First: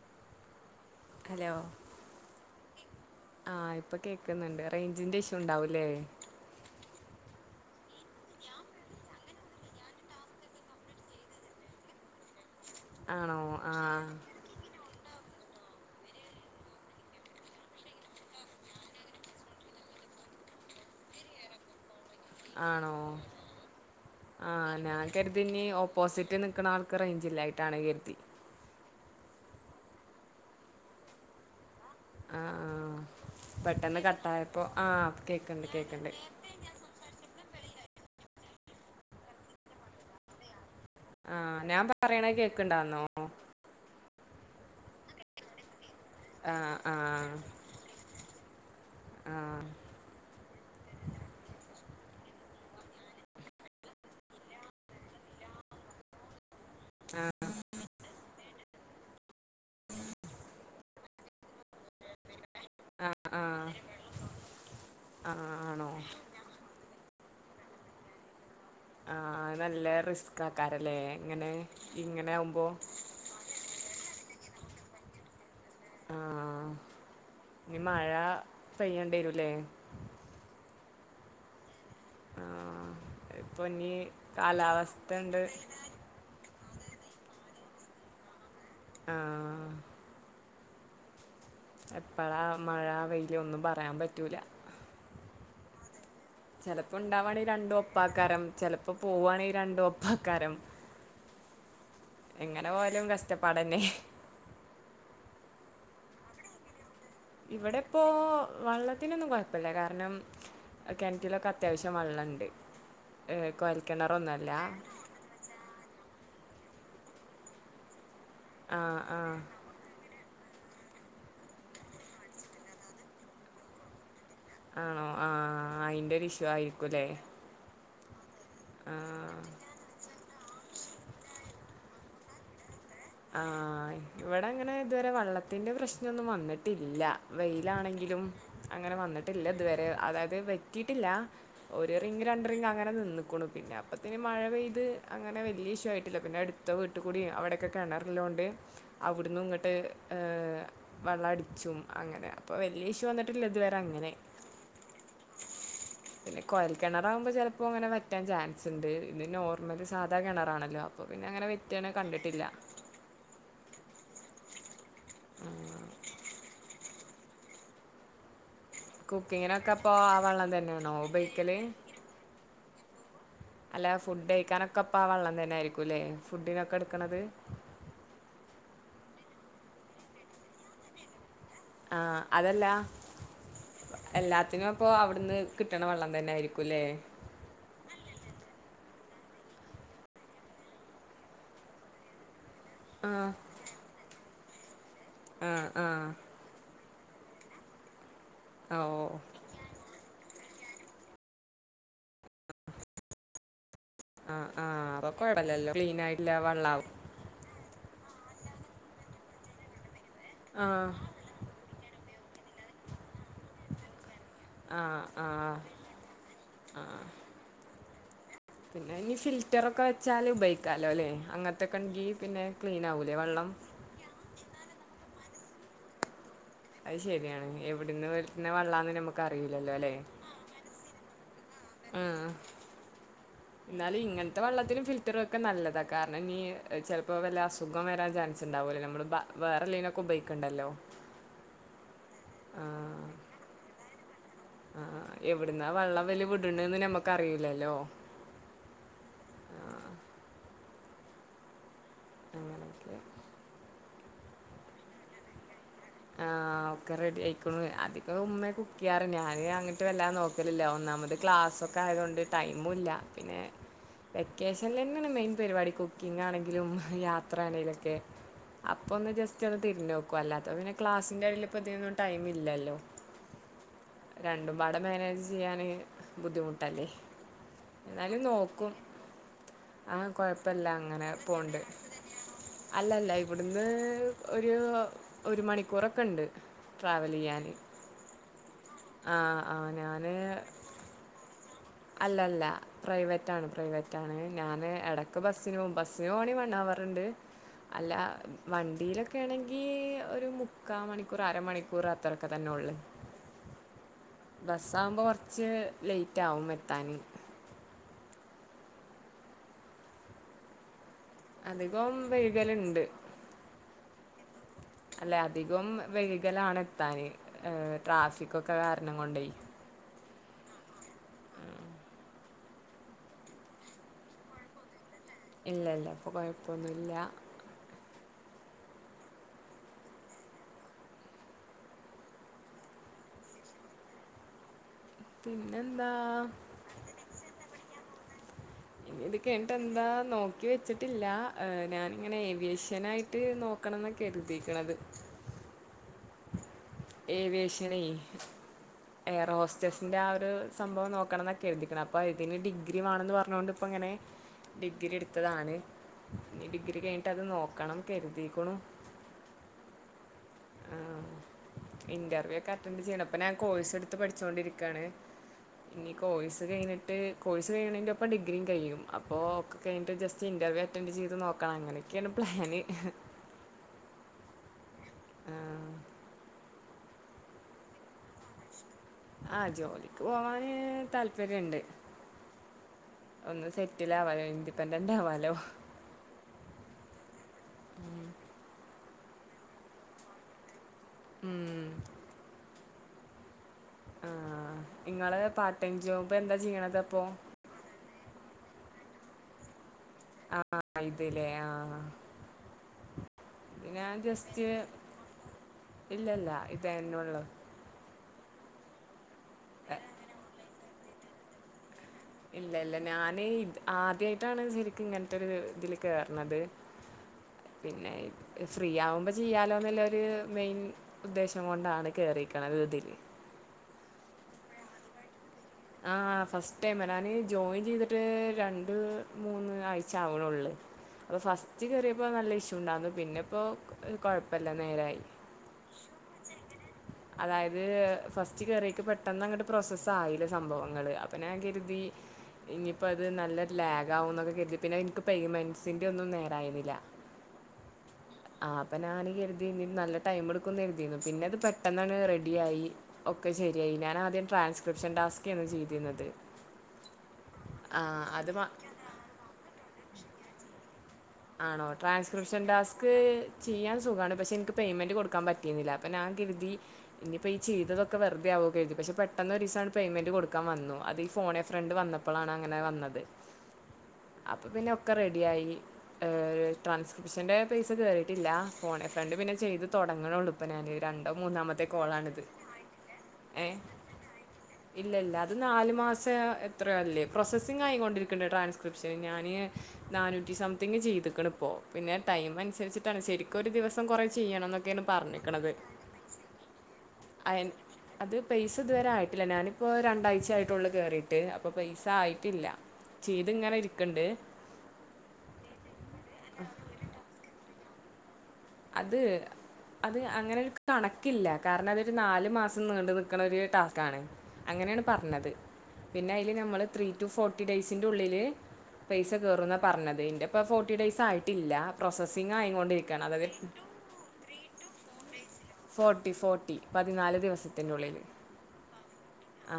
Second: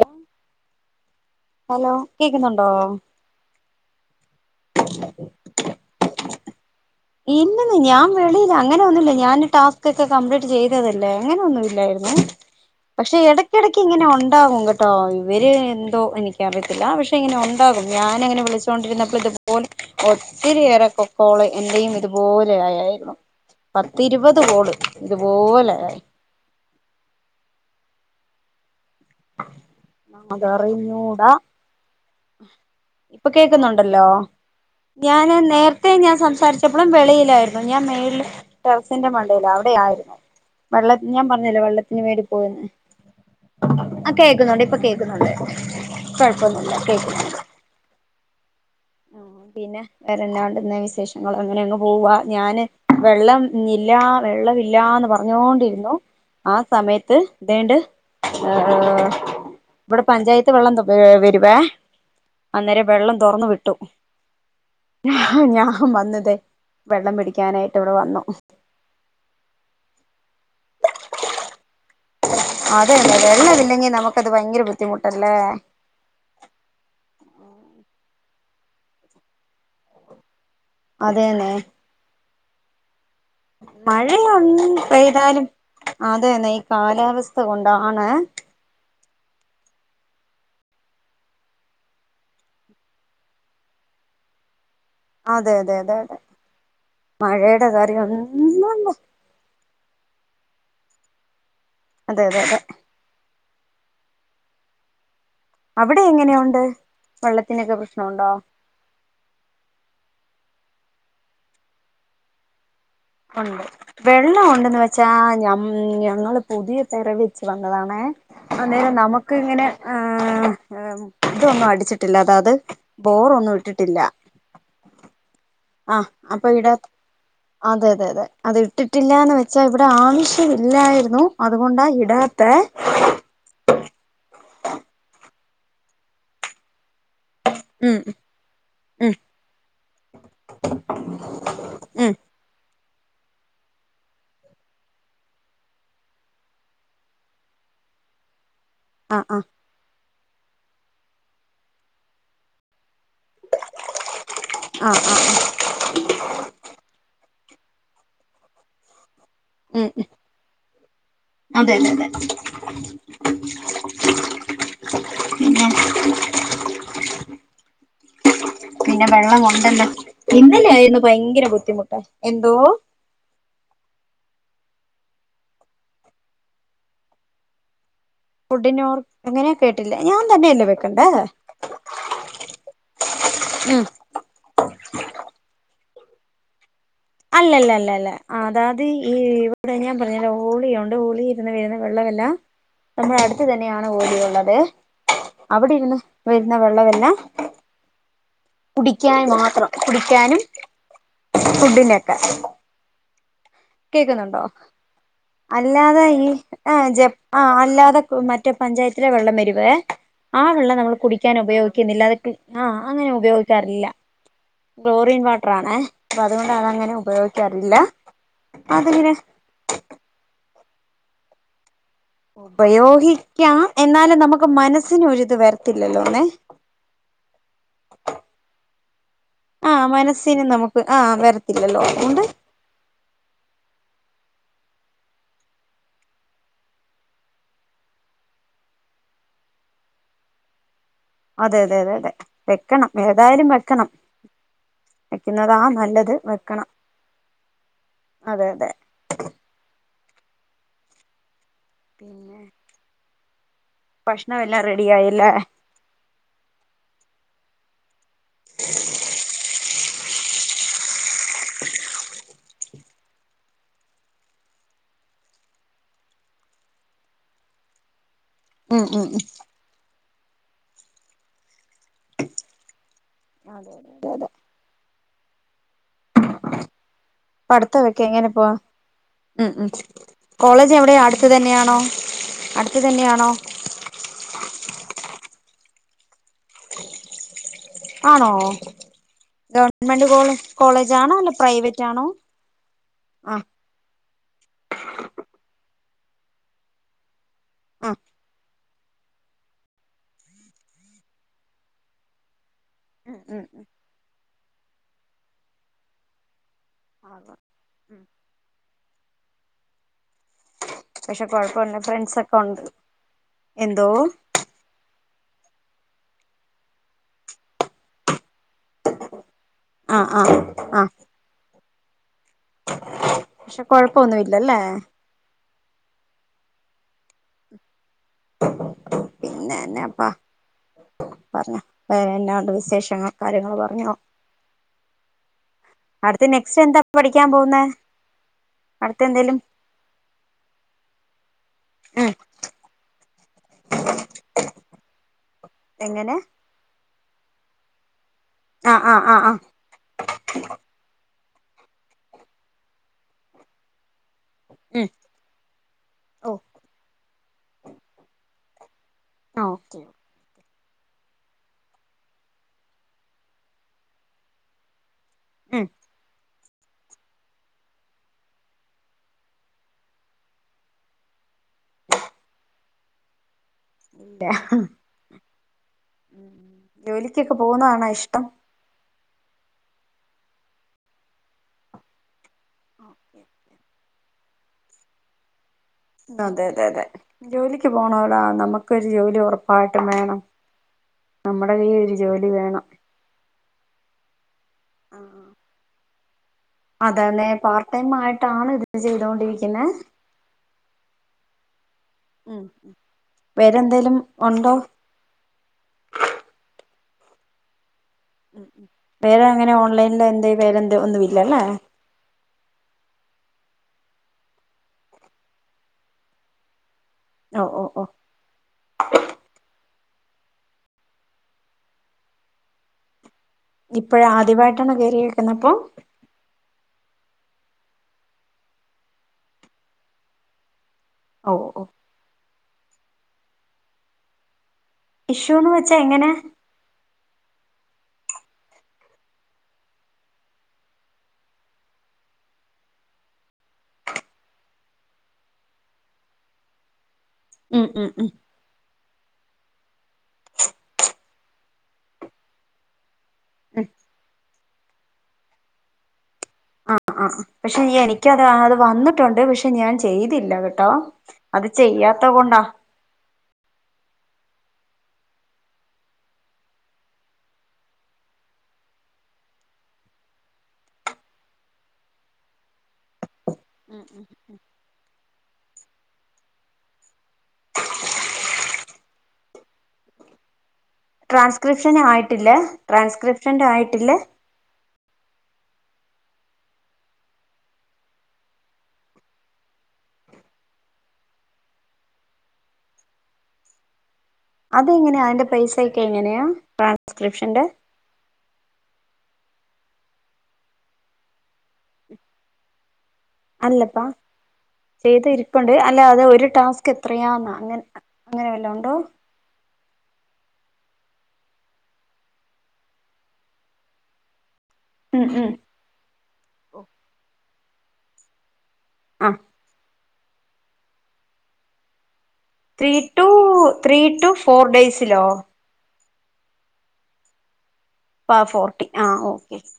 [unintelligible] Hello കേക്കുന്നുണ്ടോ ആ ഇപ്പ കേക്ക്ന്ന്ണ്ട് റേഞ്ചിന്റെ ഇഷ്യൂ ഉണ്ടാവുലേ? ഇല്ലന്നേ ഞാൻ വെളിയിലാ അങ്ങനെ ഒന്നുല്ല ഞാൻ ടാസ്ക് ഒക്കെ കംപ്ലീറ്റ് ചെയ്തതല്ലേ അങ്ങനെ ഒന്നുല്ലായിരുന്നു. പക്ഷെ ആണോ ആ എടയ്ക്കെടക്ക് ഇങ്ങനെ ഉണ്ടാകും കേട്ടോ ഇവര് എന്തോ എനിക്കറിയത്തില്ല പക്ഷെ ഇങ്ങനെ ഉണ്ടാകും ഞാനങ്ങനെ വിളിച്ചൊണ്ടിരുന്നപ്പോ ഇതുപോലെ ഒ ത്തിരി പേരൊക്കെ കോളി എന്റെയും ഇതുപോലെ ആണോ ആയായിരുന്നു പത്തിരുവത് ആ കോള് ഇത്പോലെ ആയി. ഇക്ക് റേഞ്ചില്ലായിട്ടാണ് കര്തി. ണാ അതറിഞ്ഞൂടാ ആ ആ. ഇപ്പൊ പെട്ടെന്ന് കേൾക്കുന്നുണ്ടല്ലോ കട്ടായപ്പോൾ ആ ഞാന് കേൾക്കുന്നുണ്ട് നേര്ത്തെ ഞാൻ കേൾക്കുന്നുണ്ട് സംസാരിച്ചപ്പോളും വെളിയിലാരു മം ഞാൻ മേൽ ടെറസിന്റെ മണ്ടേല അവിടെ ആയിരുന്നു. വെള്ളത്തി ഞാൻ ആ പറഞ്ഞല്ലോ ഞാൻ വെള്ളത്തിന് പറയണത് വേണ്ടിപോയിന്ന് കേൾക്കുന്നുണ്ടാന്നോ ആ കേക്കുന്നുണ്ട് ഇപ്പൊ കേൾക്കുന്നുണ്ട് ആ കുഴപ്പൊന്നുമില്ല ആ ആ കേൾക്കുന്നുണ്ട്. ആ പിന്നെ വേറെ എന്ന ഉണ്ടെന്ന് വിശേഷങ്ങൾ അങ്ങനെ അങ്ങ്? പോവാ ഞാന് വെള്ളം ഇല്ല വെള്ളല്ലാന്ന് പറഞ്ഞോണ്ടിരുന്നു. ആ സമയത്ത് ഇതണ്ട് ആഹ് ഇവിടെ പഞ്ചായത്ത് വെള്ളം വരുവേ അന്നേരം ആ വെള്ളം ആ തുറന്ന വി ട്ടു. ആ ഞാൻ ആണോ വന്നതേ വെള്ളം പിടിക്കാനായിട്ട് ഇവിടെ വന്നു. ആ നല്ല റിസ്ക് ആക്കാറല്ലേ ഇങ്ങനെ ഇങ്ങനെ ആവുമ്പോൾ അതെയെ അത വെള്ളം ഇല്ലെങ്കി നമുക്കത് ഭയങ്കര ബുദ്ധിമുട്ടല്ലേ. ആ ഇനി മഴ പെയ്യേണ്ടി വരൂല്ലേ? അതെന്നെ. ആഹ. മഴയ ഉണ്ട് പെയ്താലും അതെ നെയ കാലാവസ്ഥ കൊണ്ടാണ് ആഹ എപ്പഴാ മഴ വെയില ഒന്നും പറയാൻ പറ്റൂല. അതെ അതെ അതെ അതെ ചിലപ്പോ ഉണ്ടാവവാണെങ്ക മഴയുടെ രണ്ടും കാര്യം ഒപ്പക്കാരം ഒന്നുംല്ല ചെലപ്പോ പോവുകവാണെങ്ക രണ്ടും ഒപ്പ ക്കാരം അതെ അതെ അതെ എങ്ങനെ പോലും കഷ്ട പാടെനെ അവിടെ എങ്ങനെയുണ്ട്? വെള്ളത്തിനൊക്കെ ഇവിടെ ഇപ്പോ പ്രശ്നമുണ്ടോ വള്ളത്തിനൊന്നും കുഴപ്പല്ല്യ കാരണം കിണറ്റിലൊക്കെ അത്യാവശ്യം വള്ളണ്ട്. ഉണ്ട് വെള്ളം ഉണ്ടന്ന് വെച്ചാ ഞ ഞങ്ങള് പുതിയ പെര വെച്ച് വന്നതാണ ആ അന്നേരം ആ നമുക്ക് ഇങ്ങനെ ആഹ് ഏ മുറ്റം ഒന്നും അടിച്ചിട്ടില്ല അതത് ബോറൊന്നും ഇട്ടിട്ടില്ല. ആണോ? ആ ആഹ് അയിൻ്റെ ഒരു അപ്പൊ ഇഷ്യൂ ഇവിട ആയിരിക്കുംല്ലേ അതെ അതെ അതെ അത് ഇട്ടിട്ടില്ലന്ന് ആ വെച്ചാ ഇവിടെ ആവശ്യം ഇല്ലായിരുന്നു അതുകൊണ്ടാ ഇടാത്തെ ആഹ ഇവിടെ അങ്ങനെ ഇതുവരെ വള്ളത്തിന്റെ പ്രശ്നന്നും വന്നിട്ടില്ല. ഉം വെയിലാണെങ്കിലും അങ്ങനെ ഉം വന്നിട്ടില്ല ഇതുവരെ അതായത് വറ്റിയിട്ടില്ല ഒരു റി ഉം രണ്ടറിങ് അങ്ങനെ നിന്ന് [unintelligible] പിന്നപ്പോത്തിനും മഴ പെയ്തു അങ്ങനെ വലിയ ഇഷ്യൂ ആയിട്ടില്ല പിന്നെ അടുത്ത വീട്ടിൽ കൂടി അവിടെക്കെ കിണറില്ലോണ്ട് ആഹ് അവിടന്ന് ആഹ് ഇങ്ങോട്ട് ഏ വള്ളംടിച്ചും അങ്ങനെ അപ്പോൾ വലിയ ഇഷ [unintelligible] ഇതുവരെ അങ്ങനെ ആഹ് ആഹ് പിന്നെ ക്കോയൽ കിണറകുമ്പോ ചെല പ്പോ അങ്ങനെ വറ്റാൻ ചാൻസ് ഉണ്ട് പിന്നെ നോർമൽ ഉം സാധാ കിണറാണല്ലോ അപ്പോൾ പിന്നെ അങ്ങനെ അതെ അതെ വറ്റണെ അതെ കണ്ടിട്ടില്ല. [unintelligible] [unintelligible] പിന്നെ വെള്ളം കൊണ്ട കുക്കിങ്ങിനൊക്കെ ഇപ്പോ ആ [unintelligible] വെള്ളം തന്നെയാണോ ഇന്നലൊയിരുന്നു ഭയങ്കര ഉപയോഗിക്കല് ബുദ്ധിമുട്ട് എന്തോ അല്ല ഫുഡ് കഴിക്കാനൊക്കെപ്പ ആ വെള്ളം തന്നെ ആയിരിക്കുംലേ ഫുഡിനൊക്കെ എടുക്കണത്. ഫുഡിനോർ എങ്ങനെയ കേട്ടില്ലേ ഞാൻ തന്നെയല്ലേ വെക്കണ്ടേയ് ആഹ അതല്ല ഉം എല്ലാത്തിനും അപ്പൊ അവിടുന്ന് കിട്ട [unintelligible] വെള്ളം തന്നെ ആരിക്കുംല്ലേ അല്ലലല്ലല്ലല്ലാ അതാത് ഈ ഇവിടെ ഞാൻ പറഞ്ഞ തരാം ഓളിയുണ്ട് ഒളി ഇരുന്ന് വരുന്ന വെള്ളം അല്ലാ ആ നമ്മുടെ അടുത്ത് തന്നെയാണ് ഓലിയുള്ളത് ആ അവിടെ ഇരുന്ന് ആ വരുന്ന വെള്ളമെല്ലാം [unintelligible] ഓ കുടിക്കാൻ മാത്രം.... കുടിക്കാനും ഫുഡിനെക്കെ ആഹ ആഹ്. അല്ലാതെ ഈ ആ ജ ആ അല്ലാതെ മറ്റേ പഞ്ചായത്തി ല്ല വെള്ളംവെരുവ് ആ വെള്ളം നമ്മള് കുടിക്കാന് ഉപയോഗിക്കുന്നില്ല അത് ആഹ് അങ്ങനെ ഉപയോഗിക്കാറില്ല ആ ഗ്ലോറിയൻ ആ വാട്ടറാണെ അപ്പൊ അതുകൊണ്ട് അതങ്ങനെ ഉപയോഗിക്കാറില്ല. പിന്നെ അതിങ്ങനെ ഇനി ഫിൽറ്ററൊക്കെ വെച്ചാല് ഉപയോഗിക്കാലോലേ അങ്ങത്തെ ഉപയോഗിക്കാം എന്നാലും നമുക്ക് മനസ്സിന് ഒരിത് വരത്തില്ലല്ലോന്നെ. അഹ് ശരിയാണ് എവിടന്ന് വരുന്ന വെള്ളാന്ന് നമ്മക്ക് ആ അറിയില്ലല്ലോലെ മനസ്സിന് നമുക്ക് ആ വരത്തില്ലല്ലോ അതുകൊണ്ട് ആഹ് ന്നാലും ഇങ്ങൻ തെ വെള്ളത്തിനും ഫിൽറ്ററും ഒക്കെ നല്ലതാ. കാരണം ഇനി എഹ് ചിലപ്പോ വല്ല അസുഖം വരാൻ ചാൻസ് ഉണ്ടാവൊല്ലൊല്ലേ നമ്മുള് ബ വേറെ ലൈനൊക്കെ ഉബൈക്കണ്ടല്ലോ അതെ അതെ അതെ അതെ വെക്കണം ഏതായാലും വെക്കണം. ആഹ് ആഹ് വെക്കുന്നതാ എവിടുന്നാ വള്ളം നല്ലത് വല് വെക്കണം വിട്ണെന്ന് നമ്മക്ക് അറിയൂലല്ലോ അതെ അതെ പിന്നെ അങ്ങനക്കെ ഭക്ഷണം എല്ലാം റെഡി ആയില്ലെ ആഹ് ഒക്കെ റെഡി ആയിക്കുണു. അതിക ഉമ്മ കുക്ക്യ്യാറ് ഞാന് അങ്ങ ട്ട് വെല്ലാ നോക്കലില്ല. ഒന്നാമത് ക്ലാസ്സൊക്കെ ആയതൊണ്ട് ടൈമുല്ല. പിന്നെ വെക്കേഷനിലെന്നെണ് മെയിൻ പരിപാടി കുക്കിം ആണെങ്കിലും യാത്ര ആണെലൊക്കെ ഉം ഉം അപ്പൊന്ന് ജസ്റ്റ്ന്ന് തിരിഞ്ഞോക്കു അല്ലാത്തപ്പൊ പിന്നെ ക്ലാസിന്റെട്ല് പ്പതിന്നും ടൈമ് ഇില്ലല്ലോ. അതെ അതെ അതെ അതെ രണ്ടും പാടെ മാനേജ് ചെയ്യാന് ബുദ്ധിമുട്ടല്ലേ പഠിത്തമൊക്കെ ന്നാലും എങ്ങനെ പോവാ നോക്കും ഉം ഉം ആ കുഴപ്പമില്ല കോളേജ് എവിടെയോ അങ്ങനെ അട്ത്ത് പോണ്ട് തന്നെയാണോ അടുത്ത് അല്ലല്ല തന്നെയാണോ ഇവിട്ന്ന് ഒരു ഒരു മണിക്കൂറൊക്കെണ്ട് ട്രാവലെയ്യാന് ആണോ ഞാൻ ഗവൺമെന്റ് കോളേ കോളേജാണോ അല്ല പ്രൈവ അല്ലല്ല പ്രൈവറ്റാണ് പ്രൈവറ്റാണ് ഞാന് എടക്ക് ബസിന് ബസിന് പോണ വൺവർ ഉണ്ട് അല്ല ആഹ് വണ്ടിയിലൊക്കെണെങ്കി ഒരു മുക്കാ മണിക്കൂർ അരമണിക്കൂർ അത്രൊക്കെ തന്നെള്ളു ഉം ഉം ഉം ബസ്സാവുമ്പോ കുറച്ച് ലേറ്റ് ആവും മെ താന് ആകാം ഉം പക്ഷെ കൊഴപ്പൊണ്ണ് അധികം ഫ്രണ്ട്സൊക്കെ ഒണ്ട് വൈകലുണ്ട് എന്തോ അല്ലെ അധികം വൈികലാണത്താന് ഏഹ് ട്രാഫിക്കൊക്കെ കാരണം കൊണ്ടേ ആഹ് ആഹ് ആഹ് പക്ഷെ കൊഴപ്പൊന്നുല്ലല്ലേ ഇല്ലല്ല ഇപ്പൊ കുഴപ്പൊന്നുല്ല പിന്നെന്നാപ്പാ പറഞ്ഞോ വേറെന്നാണ്ട് വിശേഷങ്ങൾ കാര്യങ്ങള് പറഞ്ഞോ പിന്നെന്താ അടുത്ത് നെക്സ്റ്റ് എന്താ പഠിക്കാൻ പോകുന്നേ ഇനി അടുത്ത് ഇത് എന്തേലും കേഞ്ഞിട്ടെന്താ നോക്കി വെച്ചിട്ടില്ല ഉം ഞാനിങ്ങനെ ഏവിയേഷനായി ട്ട് നോക്കണം എന്നൊകെയാ കരുതിക്കണത് എങ്ങനെ ഏവിയേഷനെ ആഹ് ആഹ് ആഹ് എയർ ആഹ് ഹോസ്റ്റസിന്റെ ആ ഒരു സംഭവം നോക്കണന്ന കരുതിക്കണം അപ്പൊ ഇതിന് ഡിഗ്രി വേണംന്ന് പറഞ്ഞോണ്ട് ഇപ്പിങ്ങനെ ഉം ഡിഗ്രി എട്ത്തതാണ് ഓഹ് ഇനി ഡിഗ്രി കഴിഞ്ഞിട്ട് അത് നോക്കണം കരുതിക്കുണു ആഹ് ഓക്കെ ആ ഇന്റർവ്യൂ ഒക്കെ അറ്റൻഡ് ചെയ്യണം പ്പൊ ഞാൻ കോഴ്സ് എടുത്ത് പഠിച്ചൊണ്ടിരിക്കാണ് ഉം ഇനി കോഴ്സ് കഴിഞ്ഞിട്ട് കോഴ്സ് കഴിയേണപ്പം ഡിഗ്രിം കയ്യും അപ്പോ ഒക്കെ കഴിഞ്ഞിട്ട് ജസ്റ്റ് ഇന്റർവ്യു അറ്റൻ്റ് ചെയ്ത് നോ അങ്ങനെക്കേണ് പ്ലാന് ട്ടെയാ ഹ് ആഹ് ജോലിക്കൊക്കെ പോന്നതണോ ഇഷ്ടം ആഹ് ജോലിക്ക് പോവാന് താല്പര്യണ്ട് ഒന്ന് സെറ്റിൽ ആവാലോ ഇൻഡിപെൻഡന്റ് ആവാലോ അതെ അതെ ക്കൊരു ജോലി ഉറപ്പായിട്ടും വേണം നമ്മുടെ ഉം. കയ്യി ഒരു ജോലി വേണം ആഹ് ഇങ്ങള് പാർടൈംജോബ് എന്താ ചെയ്യണത്പ്പൊ ട്ടൈംമായിണ് ഇത് ചെയ്തോണ്ടിരിക്കുന്നെ ആഹ് ആഹ് ഇത്ല്ലേ ആഹ് ഉം വേറെന്തേലും ജസ്റ്റ് ഉണ്ടോ തെരുന്നുള്ളു വേറെ എങ്ങനെയാ ഓൺലൈനില് എന്തേ വേറെന്തേ ഒന്നും ഇല്ലല്ലേ ഇല്ല ഇല്ല ഞാന് ഇത ആദ്യായിട്ടാണ് ശരിക്കും ഇങ്ങനത്തൊരു ഇതില് കേറണത് ഓ ഓ ഓ പിന്നെ ഫ്രീ ആവുമ്പോ ചെയ്യാലോന്നുള്ള മെയിൻ ഉദ്ദേശം കൊണ്ടാണ് കേറിക്കണത് ഇതില് ഇപ്പഴ് ആദ്യവായിട്ടാണ് കേറിയേക്കുന്നപ്പൊ [unintelligible] ഞാന് ജോയിൻ ചെയ്തിട്ട് രണ്ട് മൂന്ന് ആഴ്ച ആവണള്ളൂ അപ്പൊ ഓ ഓ ഫസ്റ്റ് കേറിയപ്പോ നല്ല ഇഷ്യുണ്ടായിരുന്നു പിന്നെ ഇപ്പോ ക് കൊഴപ്പ ഇഷ്യൂന്ന് വെച്ചാ എങ്ങനാ? അതായത് ഫസ്റ്റ് കയറീറ്റ് പെട്ടെന്ന് അങ്ങോട്ട് പ്രൊസസ്സ് ആയില്ല സംഭവങ്ങള് അപ്പ ഞാൻ കരുതി ഇനിയിപ്പോ അത് നല്ല ഒര് ലാഗാവുന്നൊക്കെ കരുതി പിന്നെ എനിക്ക് പേയ്മെൻസിന്റെ ഒന്നും നേരായിരുന്നില്ല ഉം ഉം ഉം അപ്പൊ ഞാന് കരുതി ഇനി നല്ല ടൈം എടുക്കൂന്ന് കരുതിയിരുന്നു പിന്നെ അത് പെട്ടെന്നാണ് റെഡിയായി ഒക്കെ ശരി യായി ഞാനാദ്യം ട്രാൻസ്ക്രിപ്ഷൻ ടാസ്ക് ഏന് ചെയ്തിരുന്നത്. ആഹ് ആഹ് പക്ഷെ ആ എനിക്കത് മാ അത് വന്നിട്ടുണ്ട് പക്ഷെ ഞാൻ ചെയ്തില്ല കേട്ടോ അത് ആണോ ചെയ്യാത്ത കൊണ്ടാ ട്രാൻസ്ക്രിപ്ഷൻ ടാസ്ക് ചെയ്യാൻ സുഖാണ് പക്ഷെ എനിക്ക് പേയ്മെന്റ് കൊടുക്കൻ പറ്റുന്നില്ല അപ്പ ഞാൻ കരുതി ഇനിപ്പോം ഈ ചെയതൊക്കെ വെറുതെ ആ പക്ഷെ പെട്ടെന്നൊരീസം ആട് പേയ്മെന്റ് കൊടുക്കാൻ വന്നു അത് ഈ ഫോണെ ഫ്രണ്ട് വന്നപ്പളാണ് അങ്ങനെ വന്നത് അപ്പൊ പിന്നെ ഒക്കെ റെഡിയായി ഏഹ് ട്രാൻസ്ക്രിപ്ഷന്റെ പൈസ കേറിയിട്ടില്ല ഫോണെ ഫ്രണ്ട് പിന്നെ ചെയ്ത് തൊടങ്ങണേ ഉള്ളൂ ഇപ്പൊ ഞാന് ട്രാൻസ്ക്രിപ്ഷൻ ആയിട്ടില്ലേ? ട്രാൻസ്ക്രിപ്ഷൻ്റെ ഏ ആയിട്ടില്ലേ? ഇല്ല ഇല്ല അത് നാല് മാസം എത്രയോ അല്ലേ പ്രോസസ്സിംഗായി കൊണ്ടിരിക്കുന്നുണ്ട് ട്രാൻസ്ക്രിപ്ഷൻ ഞാന് നാനൂറ്റി സംതിങ്ങ് ചെയ്തുക്കണ് ഇപ്പോ പിന്നെ ടൈം അനുസരിച്ചിട്ടാണ് ശരിക്കും ഒരു ദിവസം കൊറെ അതെങ്ങനെയാ അതിന്റെ പൈസയൊക്കെ എങ്ങനെയാ ട്രാൻസ്ക്രിപ്ഷന്റെ? അയൻ അത് പൈസ ഇതുവരെ ആയിട്ടില്ല ഞാനിപ്പോ രണ്ടാഴ്ച ആയിട്ടുള്ളൂ കേറിയിട്ട് അപ്പൊ പൈസ ആയിറ്റില്ല ചെയ്ത് ഇങ്ങനെ ഇരിക്കണ്ട് ഇപ്പണ്ട് അല്ല അത് ഒരു ടാസ്ക് എത്രയാന്നാ അങ്ങൻ അങ്ങനെ വല്ലോ ഉണ്ടോ? അത് അത് അങ്ങനെ ഒരു കണക്കില്ല കാരണം അതൊരു നാല് മാസം നീണ്ട നിൽക്കണ ഒരു ടാസ്കാണ്. അങ്ങനെയാണ് ഉം ഉം പറഞ്ഞത്. പിന്നെ അതില് നമ്മള് ത്രീ ടു ഫോർട്ടി ഡെയയ്സിന്റെ ഉള്ളില് ആ പൈസ കേറൂംന്നാ പറഞ്ഞത് ഇതിന്റെപ്പ ഫോർട്ടി ഡെയയ്സ് ആയിട്ടില്ല പ്രോസ three to three to four ഡേയ്സിലോ ഫോർട്ടി ഫോർട്ടി പതിനാല് ദിവസത്തി ആ ഫോർട്ടി ആ ഓക്കെ ആ.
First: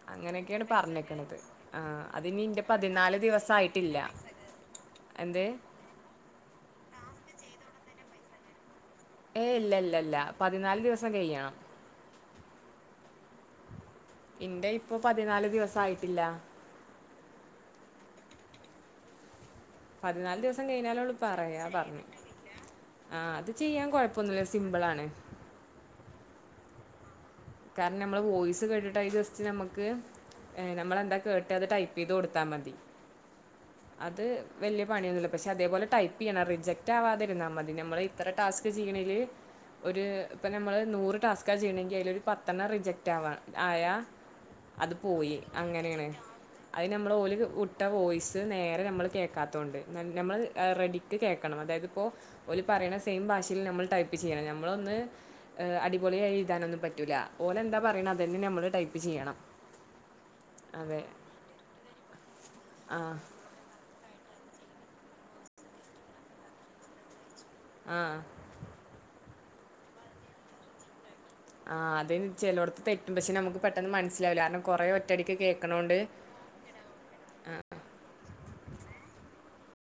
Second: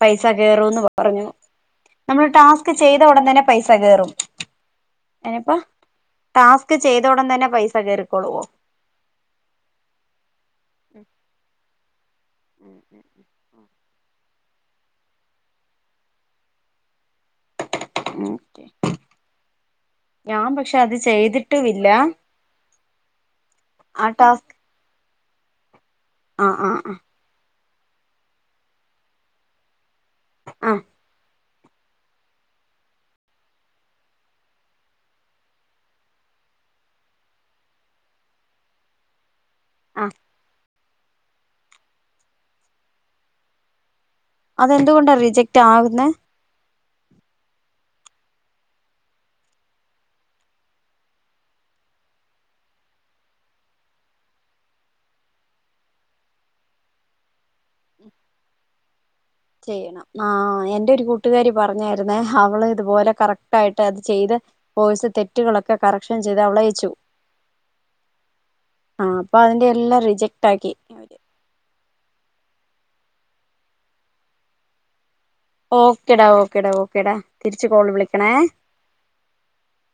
പൈസ അങ്ങനെയൊക്കെയാണ് കേറൂന്ന് പറഞ്ഞു പറഞ്ഞിക്കണത് ആ നമ്മള് അതിനിന്റെ ടാസ്ക് പതിനാല് ദിവസയിട്ടില്ല ഇനിപ്പ ടാസ്ക് ചെയ്തോട തന്നെ പൈസ കേറിക്കോളുവോ ഏ ഇല്ല ഇല്ല ഇല്ല പതിനാല് ദിവസം കഴ്യണം ഉം ഉം ഉം ഉ എന്റെ ഇപ്പൊ പതിനാല് ദിവസം ആയിട്ടില്ല ഓക്കെ പതിനാല് ഞാൻ ദിവസം പക്ഷെ അത് കഴിഞ്ഞാല ഉള്ള പറയാ ചെയ്തിട്ടുമില്ല പറഞ്ഞു ആഹ അത് ചെയ്യാൻ ആ കൊഴപ്പൊന്നല്ല സിംമ്പിൾ ആണ് ആഹ ആഹ ആഹ. കാരണം നമ്മള് വോയിസ് കേട്ടിട്ടായി ജസ്റ്റ് നമുക്ക് ആഹ് നമ്മളെന്താ കേ മറ്റത് ടൈപ്പ് ചെയ്ത് കൊടുത്താ മതി. അത് വലിയ പണിയൊന്നുമല്ല പക്ഷെ അതേപോലെ ടൈപ്പ് ചെയ്യണം റിജക്റ്റ് ആവാതിരിന്നാ മതി നമ്മൾ ഇത്ര ടാസ്ക് ചെയിണീ ല്. ഒരു ആഹ് ഇപ്പൊ നമ്മള് നൂറ് ടാസ്ക ചെയ്യണെങ്കിൽ അതില് ഒരു പത്തെണ്ണം റിജക്ട് ആവാ ആയാ. അതെന്തുകൊണ്ടാ റിജക്ട് ആവുന്നെ. അത് നമ്മൾ ഓല് വിട്ട വോയിസ് നേരെ നമ്മൾ കേൾക്കാത്തുകൊണ്ട് നമ്മൾ റെഡിക്ക് കേൾക്കണം. അതായത് ഇപ്പോ ഓല് പറിണ സെയിം ഭാഷീല് നമ്മൾ ടൈപ്പ് ചെയ്യണം നമ്മളൊന്ന് അടിപൊളായിഎയ് താനൊന്നും പറ്റൂല് ഓലെന്താ പറിണ് തന്നെ നമ്മള് ടൈപ് ചെയ്യണം ആ എന്റെ അതെ ഒരു കൂട്ടുകാരി പറഞ്ഞായിരുന്നേ അവള് ആ ഇതുപോലെ കറക്റ്റ് ആയിട്ട് അത് ചെയ്ത് ഓയിസ് തെറ്റുകളൊക്കെ കറക്ഷൻ ചെയ്ത് അവളയിച്ചു. ആഹ. അപ്പൊ അതിന്റെ എല്ലാം റിജക്ട് ആക്കി അവര്. ആഹ് അതയ്ന് ചെലോടത്ത് തെറ്റുണ്ട് പക്ഷെ നമുക്ക് പെട്ടെന്ന് മനസ്സിലാവില്ല കാരണം കുറെ ഓക്കെടാ ഓക്കെടാ ഓക്കെടാ തിരിച്ച്ു കോള് വിളിക്കണേ.